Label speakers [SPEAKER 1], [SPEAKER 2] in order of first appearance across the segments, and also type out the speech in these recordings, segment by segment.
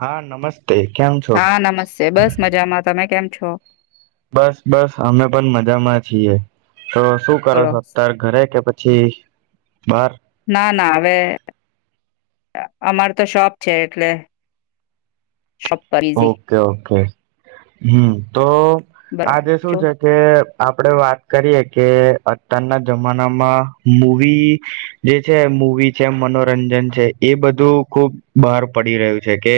[SPEAKER 1] હા નમસ
[SPEAKER 2] હા નમસ્તે બસ મજામાં તમે કેમ છો.
[SPEAKER 1] બસ બસ અમે પણ મજામાં છીએ. તો શું કરો
[SPEAKER 2] બોલો
[SPEAKER 1] છો અત્યારે ઘરે કે પછી બાર
[SPEAKER 2] ના ના હવે અમાર તો શોપ છે એટલે શોપ પર બીઝી
[SPEAKER 1] ઓકે ઓકે હમ તો આજે શું
[SPEAKER 2] બરોબર
[SPEAKER 1] છે કે આપડે વાત કરીએ કે અત્યારના જમાનામાં મૂવી જે છે મૂવી છે મનોરંજન છે એ બધું ખુબ બહાર પડી રહ્યું છે કે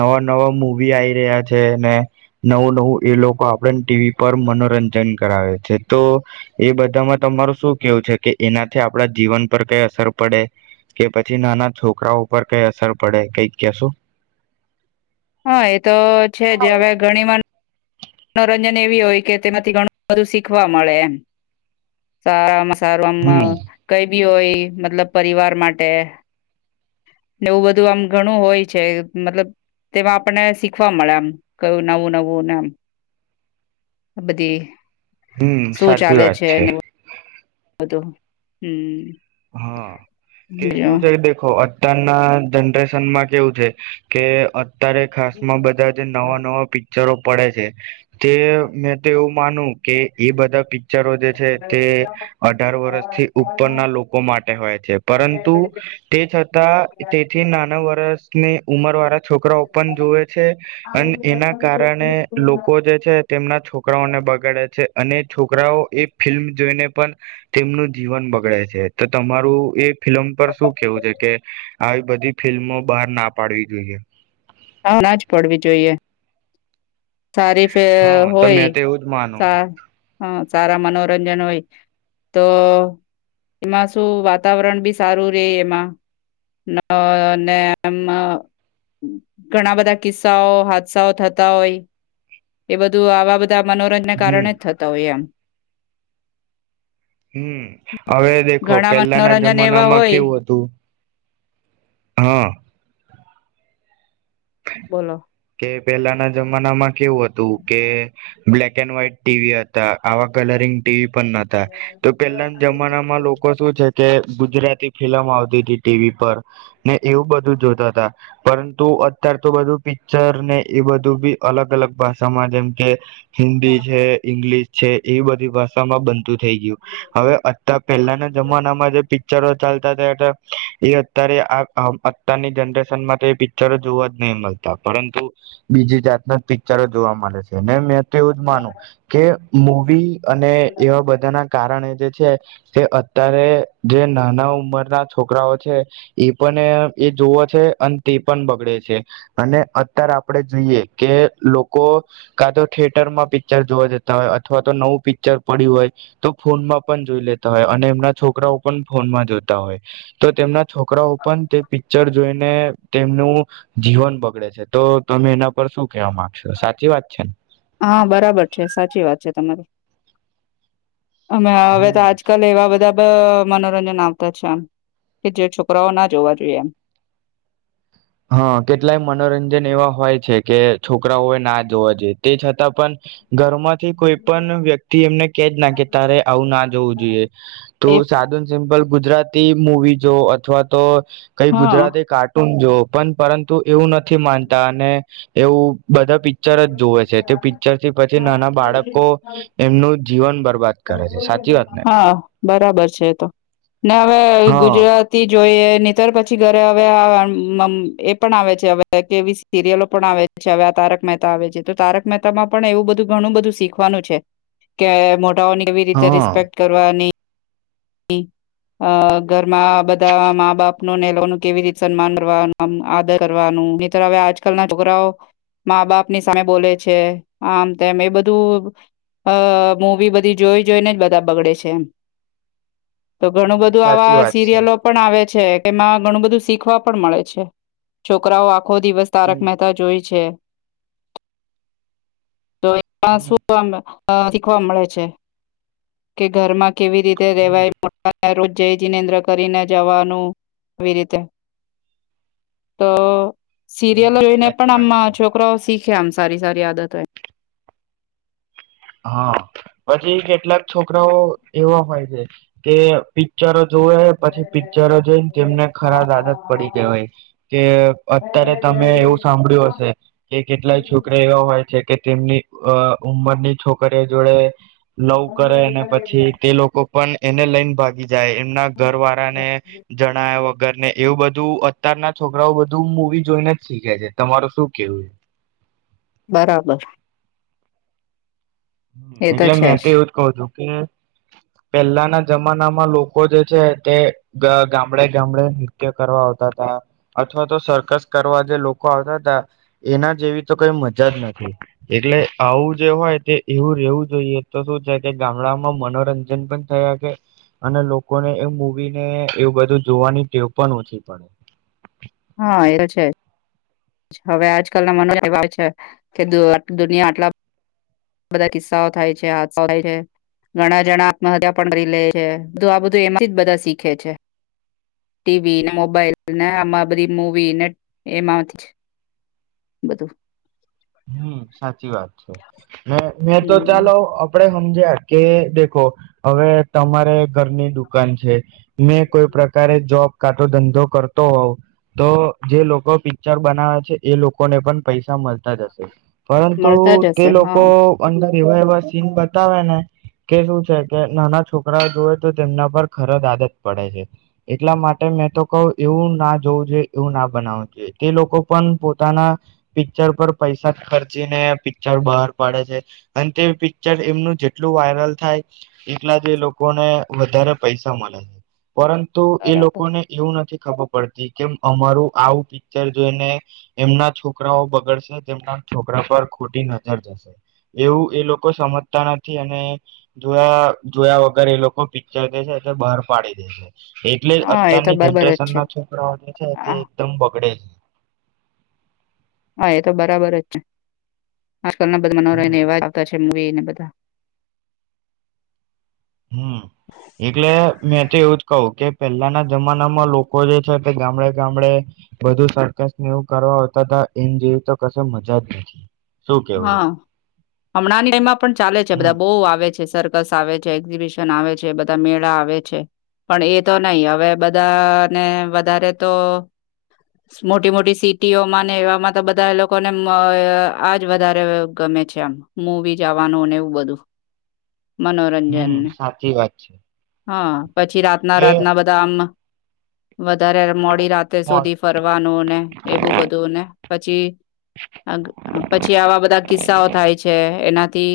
[SPEAKER 1] નવા નવા મુવ વી આઈ રહ્યા છે ને નવું નવું એ લોકો આપણે ટીવી પર મનોરંજન કરાવે છે તો એ બધામાં તમારું શું કેવું છે કે એનાથી આપણા જીવન પર કઈ અસર પડે કે પછી નાના છોકરાઓ પર કઈ અસર પડે કઈક કેશો.
[SPEAKER 2] હા એ તો છે જ હવે ઘણી વાર મનોરંજન એવી હોય કે તેમાંથી ઘણું બધું શીખવા મળે એમ સારા મા
[SPEAKER 1] હમ
[SPEAKER 2] સારુંમાં કઈ બી હોય મતલબ પરિવાર માટે એવું બધું આમ ઘણું હોય છે મતલબ તેમાં આપણને શીખવા મળે આમ કયું નવું નવુંને આમ બધી
[SPEAKER 1] હમ સાચી વાત છે.
[SPEAKER 2] હ તો હમ
[SPEAKER 1] હા કે શું
[SPEAKER 2] બીજું
[SPEAKER 1] છે દેખો અત્યારના જનરેશનમાં કેવું છે કે અત્યારે ખાસમાં બધા જ નવા નવા પિક્ચરો પડે છે તે મેં તો એવું માનું કે એ બધા પી ચરો જે છે તે
[SPEAKER 2] ના
[SPEAKER 1] અઢાર વર્ષથી ઉપરના લોક માટે હોય છે પરંતુ તે છતાં તેથી નાના વર્ષ થી ઉમર વારા જ છોકરાઓ પણ જુવે છે અને એના કારણે લોકો જે છે તેમના છોકરાઓને બગાડે છે અને છોકરાઓ એ ફિલ્મ જોઈને પણ તેમનું જીવન બગડે છે. તો તમારું એ ફિલ્મ પર શું કેવું છે કે આવી બધી ફિલ્મો બહારના પાડવી જોઈએ.
[SPEAKER 2] આ નાજ પડવી જોઈએ સારી
[SPEAKER 1] હા
[SPEAKER 2] ફિલ્મ
[SPEAKER 1] તો મેં તો એવું જ માનું
[SPEAKER 2] હોય હા સારા મનોરંજન હોય તો એમાં શું વાતાવરણ બી સારું રે એમાં અને એમ ઘણા બધા કિસ્સાઓ હાદસાઓ થતા હોય. એ બધું આવા બધું. બધા મનોરંજના
[SPEAKER 1] હમ
[SPEAKER 2] કારણે જ થતા હોય એમ
[SPEAKER 1] હમ હવે દેખો
[SPEAKER 2] ઘણા
[SPEAKER 1] પેલાના
[SPEAKER 2] મનોરંજન એવા
[SPEAKER 1] જમાનામાં
[SPEAKER 2] હોય
[SPEAKER 1] કેવું હતું. હા
[SPEAKER 2] બોલો.
[SPEAKER 1] પેલાના જમાનામાં કેવું હતું કે. બ્લેક એન્ડ વ્હાઈટ ટીવી હતા આવા કલરિંગ ટીવી પણ ન તો પેલાના જમાનામાં લોકો શું છે. કે ગુજરાત ફિલ્મ આવતી હતી ટીવી પર. ને એવું બધું જોતા હતાા પરંતુ અતાર તો બધું પિક્ચર ને એ બધું બી અલગ અલગ ભાષામાં જેમ કે. હિન્દી છે ઇંગ્લિશ છે એ બધી ભાષામાં થ ગયું હવે અત પહેલાના જમાનામાં જે પિક્ચરો ચાલ ચાલતા એતો એ અત્યારે આપ આમ અત્યારની જનરેશન પિક્ચરો જોુવા જ. નહી મળતા પરંતુ બીજી જાતના પિક્ચરો જોવા મળે છે ને મે એવું જ માનું કે. મૂવી અને એવા બધાના કારણે જે. છે તે અત્યારે જે નાના ઉંમર ના છોકરાઓ છે એ પણ એ જોવો છે અને તે પણ બગડે છે. અને અત્યારે આપડે જોઈએ કે લોકો કા તો થિયેટરમાં પિક્ચર જોવા જતા હોય અથવા તો નવું પિક્ચર પડ્યું હોય તો ફોનમાં પણ જોઈ લેતા હોય અને એમના છોકરાઓ પણ ફોનમાં જોતા હોય તો તેમના છોકરાઓ પણ તે પિક્ચર જોઈને તેમનું જીવન બગડે છે. તો તમે એના પર શું કેવા માંગશો સાચી વાત છે.
[SPEAKER 2] હા બરાબર છે સાચી વાત છે તમારી અમે હવે તો
[SPEAKER 1] હમ
[SPEAKER 2] આજકાલ એવા બધા મનોરંજન આવતા છે એમ કે જે છોકરાઓ ના જોવા જોઈએ.
[SPEAKER 1] હા કેટલાય મનોરંજન એવા હોય છે કે છોકરાઓએ ના જોવા જોઈએ તે છતાં પણ ઘરમાંથી કોઈ પણ વ્યક્તિ એમને કેજ ના કે તારે આવું ના જોવું જોઈએ
[SPEAKER 2] એ
[SPEAKER 1] તું સાધુન સિમ્પલ ગુજરાતી મુવી જો અથવા તો કઈ
[SPEAKER 2] હા
[SPEAKER 1] ગુજરાતી કાર્ટૂન જો પણ પરંતુ એવું નથી માનતા અને એવું બધા પિક્ચર જ જોવે છે તે પિક્ચર થી પછી નાના બાળકો એમનું જીવન બરબાદ કરે છે સાચી વાત ને
[SPEAKER 2] હા બરાબર છે એ તો ને વે
[SPEAKER 1] હા
[SPEAKER 2] ગુજરાતી જોઈએ નીતર પછી ઘરે હવે એ પણ આવે છે હવે કેવી સિરિયલો પણ આવે છે હવે આ તારક મહેતા આવે છે તો તારક મહેતામાં પણ એવું બધું ઘણું બધું શીખવાનું છે કે મો ટાની કેવી રીતે
[SPEAKER 1] હા
[SPEAKER 2] રિસ્પેક્ટ કરવાની અ ઘરમાં બધા મા બાપનું ને લોનું કેવી રીતે સન્માન કરવાનું આમ આદર કરવાનું મિત્ર હવે આજકાલ ના છોકરાઓ મા બાપની સામે બોલે છે આમ તેમ એ બધું મૂવી બધી જોઈ જોઈને જ બધા બગડે છે એમ. તો ઘણું
[SPEAKER 1] હમ
[SPEAKER 2] બધું
[SPEAKER 1] સાચી
[SPEAKER 2] આવા
[SPEAKER 1] વાત છે
[SPEAKER 2] સિરિયલો પણ આવે. છે એમાં ઘણું બધું શીખવા પણ મળે છે છોકરાઓ ખો દિવસ તારક
[SPEAKER 1] હમ
[SPEAKER 2] મહેતા જોઈ છે. [inaudible] તો એ પણ
[SPEAKER 1] હમ
[SPEAKER 2] શું અ શીખવા મળે છે કે ઘરમાં કેવી રી તે
[SPEAKER 1] હમ
[SPEAKER 2] રેવાય રોજ જય જિનેન્દ્ર કરીને જવાનું આવી રીતે. તો સિરિયલો
[SPEAKER 1] હમ
[SPEAKER 2] જોઈને
[SPEAKER 1] સાચી
[SPEAKER 2] પણ આમ
[SPEAKER 1] વાત છે
[SPEAKER 2] છોકરા શીખ ખે આમ સારી સારી આદતો
[SPEAKER 1] હા પછી કેટલાક છોકરાઓ એવા હોય છે કે પી ચરો જોવે પછી પીચરો જોઈને તેમને ખરા આદત પડી ગવાય કે અત્યારે તમે એવું સાંભળ્યું હશે કે કેટલાય છોકરા એવા હોય છે કે તેમની અ ઉમરની છોકરીઓ જોડે લવ કરે ને પછી તે લોકો પણ એને લઈન ભાગી જાય એમના ઘર વાળા ને જણાવ્યા ગર ને એવું બધું અત્યારના છોકરાઓ બધું મવી જોઈને જ શીખે છે તમારું શું કેવું
[SPEAKER 2] બરાબર.
[SPEAKER 1] એટલે મેં તો એવું જ કઉ છું કે પેલ્લાના જમાનામાં લોકો જે છે તે ગામડે ગામડે નૃત્ય કરવા આવતા હતા અથવા તો સરકસ કરવા જે લોકો આવતા હતા એના જેવી તો કઈ મજા જ નથી એટલે આવું જે હોય તે એવું રહેવું જોઈએ તો શું છે કે ગામડામાં મનોરંજન પણ થયા છે અને લોકોને એ મૂવી ને એવું બધું જોવાની ટેવ પણ ઓછી પડે.
[SPEAKER 2] હા એ છે હવે આજકાલ ના [unintelligible] એવા હોય છે કે આ દુનિયા આટલા બધા કિસ્સાઓ થાય છે હાત્સા થાય છે ઘણા જણા આત્મહત્યા પણ કરી લેય છે આ બધું એમાંથી બધા શીખે છે ટીવી ને મોબાઈલ ને આમાં બધી મુવી ને એમાંથી બધું.
[SPEAKER 1] હમ્મ. સાચી વાત છે. મે મેં તો
[SPEAKER 2] હમ.
[SPEAKER 1] ચાલો આપડે સમજ્યા કે દેખો હવે તમારે ઘરની દુકાન છે. મેં કોઈ પ્રકારે જોબ કા તો ધંધો કરતો હોવ તો જે લોકો પિક્ચર બનાવે છે એ લોકોને પણ પૈસા મળ તા જ હશે. પરંતુ
[SPEAKER 2] મળતા જ
[SPEAKER 1] તે
[SPEAKER 2] હશે
[SPEAKER 1] લોકો
[SPEAKER 2] હા
[SPEAKER 1] અંદર એવા એવા સીન બતાવે ને કે શું છે કે નાના છોકરા જોવે તો તેમના પર ખર જ આદત પડે છે એટલા માટે મેં તો કહ એવું ના જોવું જોઈએ એવું ના બનાવવું જોઈએ તે લોકો પણ પોતાના પિક્ચર પર પૈસા ખર્ચીને પિક્ચર બહાર પાડે છે અને તે પિક્ચર એમનું જેટલું વાયરલ થાય એટલા જ એ લોકોને વધારે પૈસા મળે છે. પરંતુ એ
[SPEAKER 2] બરાબર
[SPEAKER 1] લોકોને એવું નથી ખબર પડતી કેમ અમારું આવું પિક્ચર જોઈને એમના છોકરાઓ બગડશે. તેમના છોકરા પર ખોટી નજર જશે એવું એ લોકો સમજતા નથી અને જોયા જોયા વગર એ લોકો પિક્ચર દ છે બહાર પાડી દેશે. એટલે
[SPEAKER 2] હા એ તો
[SPEAKER 1] અત્યારની
[SPEAKER 2] બરાબર જ
[SPEAKER 1] જનરેશન
[SPEAKER 2] છે.
[SPEAKER 1] ના છોકરાઓ જે છે તે
[SPEAKER 2] હા
[SPEAKER 1] એકદમ બગડે છે
[SPEAKER 2] હા એ તો બરાબર જ છે. આજકાલના બધા મનો
[SPEAKER 1] હમ
[SPEAKER 2] ને એવા આવતા. એ ને બધા
[SPEAKER 1] હમ એટલે મેં તો એવું જ કવ કે પહેલાના જમાનામાં લોકો જે છે તે ગામડે ગામડે બધું સરકસ એવું કરવા આવતા હતા એમ જેવી તો ક મજા જ નથી. શું કેવું છે
[SPEAKER 2] હા હમણાંની ટાઈમમાં પણ ચાલે છે
[SPEAKER 1] હમ
[SPEAKER 2] બધા બહુ આવે છે સરકાર બસ આવે છે એક્ઝિબિશન આવે છે બધા મેળા આવે છે પણ એ તો નહી હવે બધાને વધારે તો મોટી મોટી સિટીઓમાં ને એવામાં તો બધા એ લોકોને આ જ વધારે ગમે છે આમ હું બી જવાનુંને એવું બધું.
[SPEAKER 1] હમ્મ
[SPEAKER 2] મનોરંજનને
[SPEAKER 1] સાચી વાત છે.
[SPEAKER 2] હા. પછી રાતના
[SPEAKER 1] એ
[SPEAKER 2] રાતના બધા આમ વધારે મોડી રાતે
[SPEAKER 1] મો
[SPEAKER 2] સુધી ફરવાનું ને એવું બધું ને પછી અ પછી આવા બધા કિસ્સાઓ થાય છે એનાથી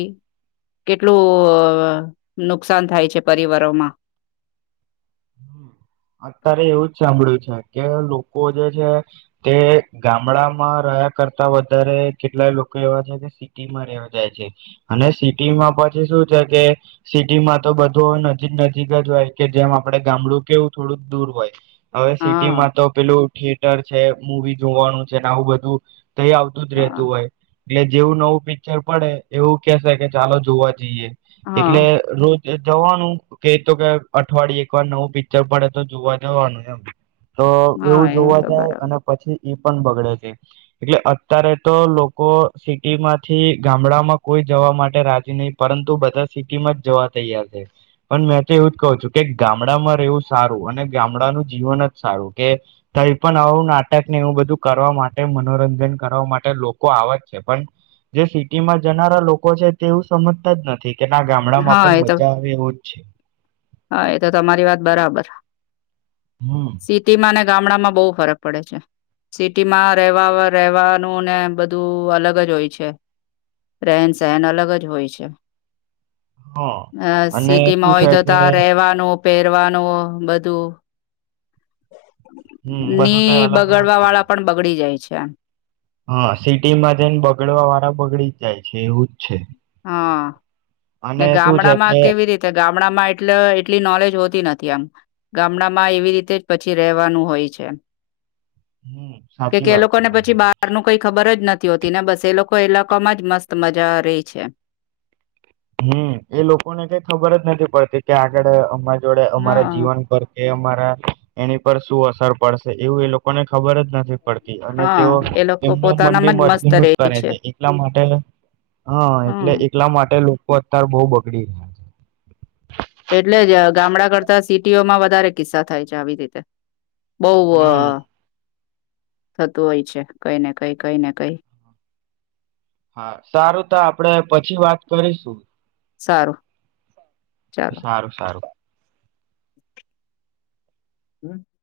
[SPEAKER 2] કેટલું નુકસાન થાય છે પરિવારોમાં
[SPEAKER 1] હ અત્યારે એવું જ છે સાંભળું કે લોકો જે છે તે ગામડામાં રહ્યા કરતા વધારે કેટલાય લોકો એવા છે કે સિટીમાં રવા જાય છે અને સિટીમાં પછી શું છે કે સિટીમાં તો બધું નજીક નજીક જ હોય કે જેમ આપડે ગામડું કેવું થોડું દૂર હોય. હવે સિટી
[SPEAKER 2] હા
[SPEAKER 1] માં તો પેલું થિયેટર છે મવી જોવાનું છે ને આવું બધું તઈ આવતું જ
[SPEAKER 2] હા
[SPEAKER 1] રહેતું હોય એટલે જેવું નવું પિક્ચર પડે એવું કેસે કે ચાલો જોવા જઈએ.
[SPEAKER 2] હા
[SPEAKER 1] એટલે રોજ એ દવાનું કે તો કે અઠવાડિયે ર નવું પિક્ચર પડે તો જોવા જવાનું એમ તો
[SPEAKER 2] હા
[SPEAKER 1] એવું
[SPEAKER 2] એ
[SPEAKER 1] જોવા
[SPEAKER 2] તો
[SPEAKER 1] જાય
[SPEAKER 2] બરાબર
[SPEAKER 1] અને પછી પણ બગડે છે એટલે અત્યારે તો લોકો સિટીમાંથી ગામડામાં કોઈ જવા માટે રાજી નહી પરંતુ બધા સિટી માં જ જવા તૈયાર છે પણ મેં તો એવું જ કહઉ છું કે ગામડામાં રહેવું સારું અને ગામડાનું જીવન જ સારું કે કઈ પણ આવું નાટક ને એવું બધું કરવા માટે મનોરંજન કરવા માટે લોકો આવે જ છે પણ જે સિટીમાં જનારા લોકો છે તેવું સમજતા જ નથી કે ના ગામડા માં
[SPEAKER 2] હા
[SPEAKER 1] પણ
[SPEAKER 2] એ તો
[SPEAKER 1] મજા આવે એવો જ છે
[SPEAKER 2] હા એ તો તમારી વાત બરાબર
[SPEAKER 1] હમ.
[SPEAKER 2] સિટી માને ગામડામાં બહુ ફરક પડે છે સિટીમાં રહેવા રહેવાનું ને બધું અલગ જ હોય છે રહેન સહેન અલગ જ હોય છે
[SPEAKER 1] હા
[SPEAKER 2] અ
[SPEAKER 1] અને
[SPEAKER 2] સિટીમાં
[SPEAKER 1] શું
[SPEAKER 2] હોય
[SPEAKER 1] છે
[SPEAKER 2] તો આ
[SPEAKER 1] કે
[SPEAKER 2] રહેવાનું પહેરવાનું બધું
[SPEAKER 1] હમ બધું તો
[SPEAKER 2] નઈ
[SPEAKER 1] અલગ અલગ
[SPEAKER 2] બગડવા
[SPEAKER 1] થઈ
[SPEAKER 2] વાળા
[SPEAKER 1] જાય.
[SPEAKER 2] પણ બગડી જાય છે એમ
[SPEAKER 1] હા સિટીમાં જેને બગડવા વાળા બગડી જ જાય છે એવું છે
[SPEAKER 2] હા ને
[SPEAKER 1] અને શું છે
[SPEAKER 2] ગામડામાં
[SPEAKER 1] કે
[SPEAKER 2] કેવી રીતે ગામડામાં એટલે એટલી નોલેજ હોતી નથી આમ ગામડામાં એવી રીતે જ પછી રવાનું હોય છે
[SPEAKER 1] હમ
[SPEAKER 2] કે
[SPEAKER 1] સાચી
[SPEAKER 2] કે એ
[SPEAKER 1] વાત છે
[SPEAKER 2] લોકોને પછી
[SPEAKER 1] તમારી.
[SPEAKER 2] બહાર ન કઈ ખબર જ નથી હોતી ને બસ એ લોકો એ લાકોમાં જ મસ્ત મજા રહી છે
[SPEAKER 1] હમ એ લોકોને કઈ ખબર જ નથી પડતી કે આગળ અમારી જોડે અમારા
[SPEAKER 2] હા
[SPEAKER 1] જીવન પર કે એની પર શું અસર પડશે એવું એ લોકોને ખબર જ નથી પડતી અને
[SPEAKER 2] હા
[SPEAKER 1] તેઓ
[SPEAKER 2] એ લોકો
[SPEAKER 1] તેમના મનની
[SPEAKER 2] પોતાનામાં જ મસ્ત
[SPEAKER 1] મરજી નુજ
[SPEAKER 2] રે
[SPEAKER 1] કરે છે એલા માટે હ એટલે
[SPEAKER 2] હમ
[SPEAKER 1] એટલા માટે અતાર બહુ બગડી રહ્યા છે
[SPEAKER 2] એટલે જ ગામડા કરતા સિટીઓમાં વધારે કિસ્સા થાય છે આવી રીતે બહુ હ
[SPEAKER 1] હમ
[SPEAKER 2] થતું હોય છે કઈ ને કઈ કઈ ને કઈ
[SPEAKER 1] હા સારું ત આપડે પછી વાત કરીશું
[SPEAKER 2] સારું ચાલો
[SPEAKER 1] સારું સારું
[SPEAKER 2] હમ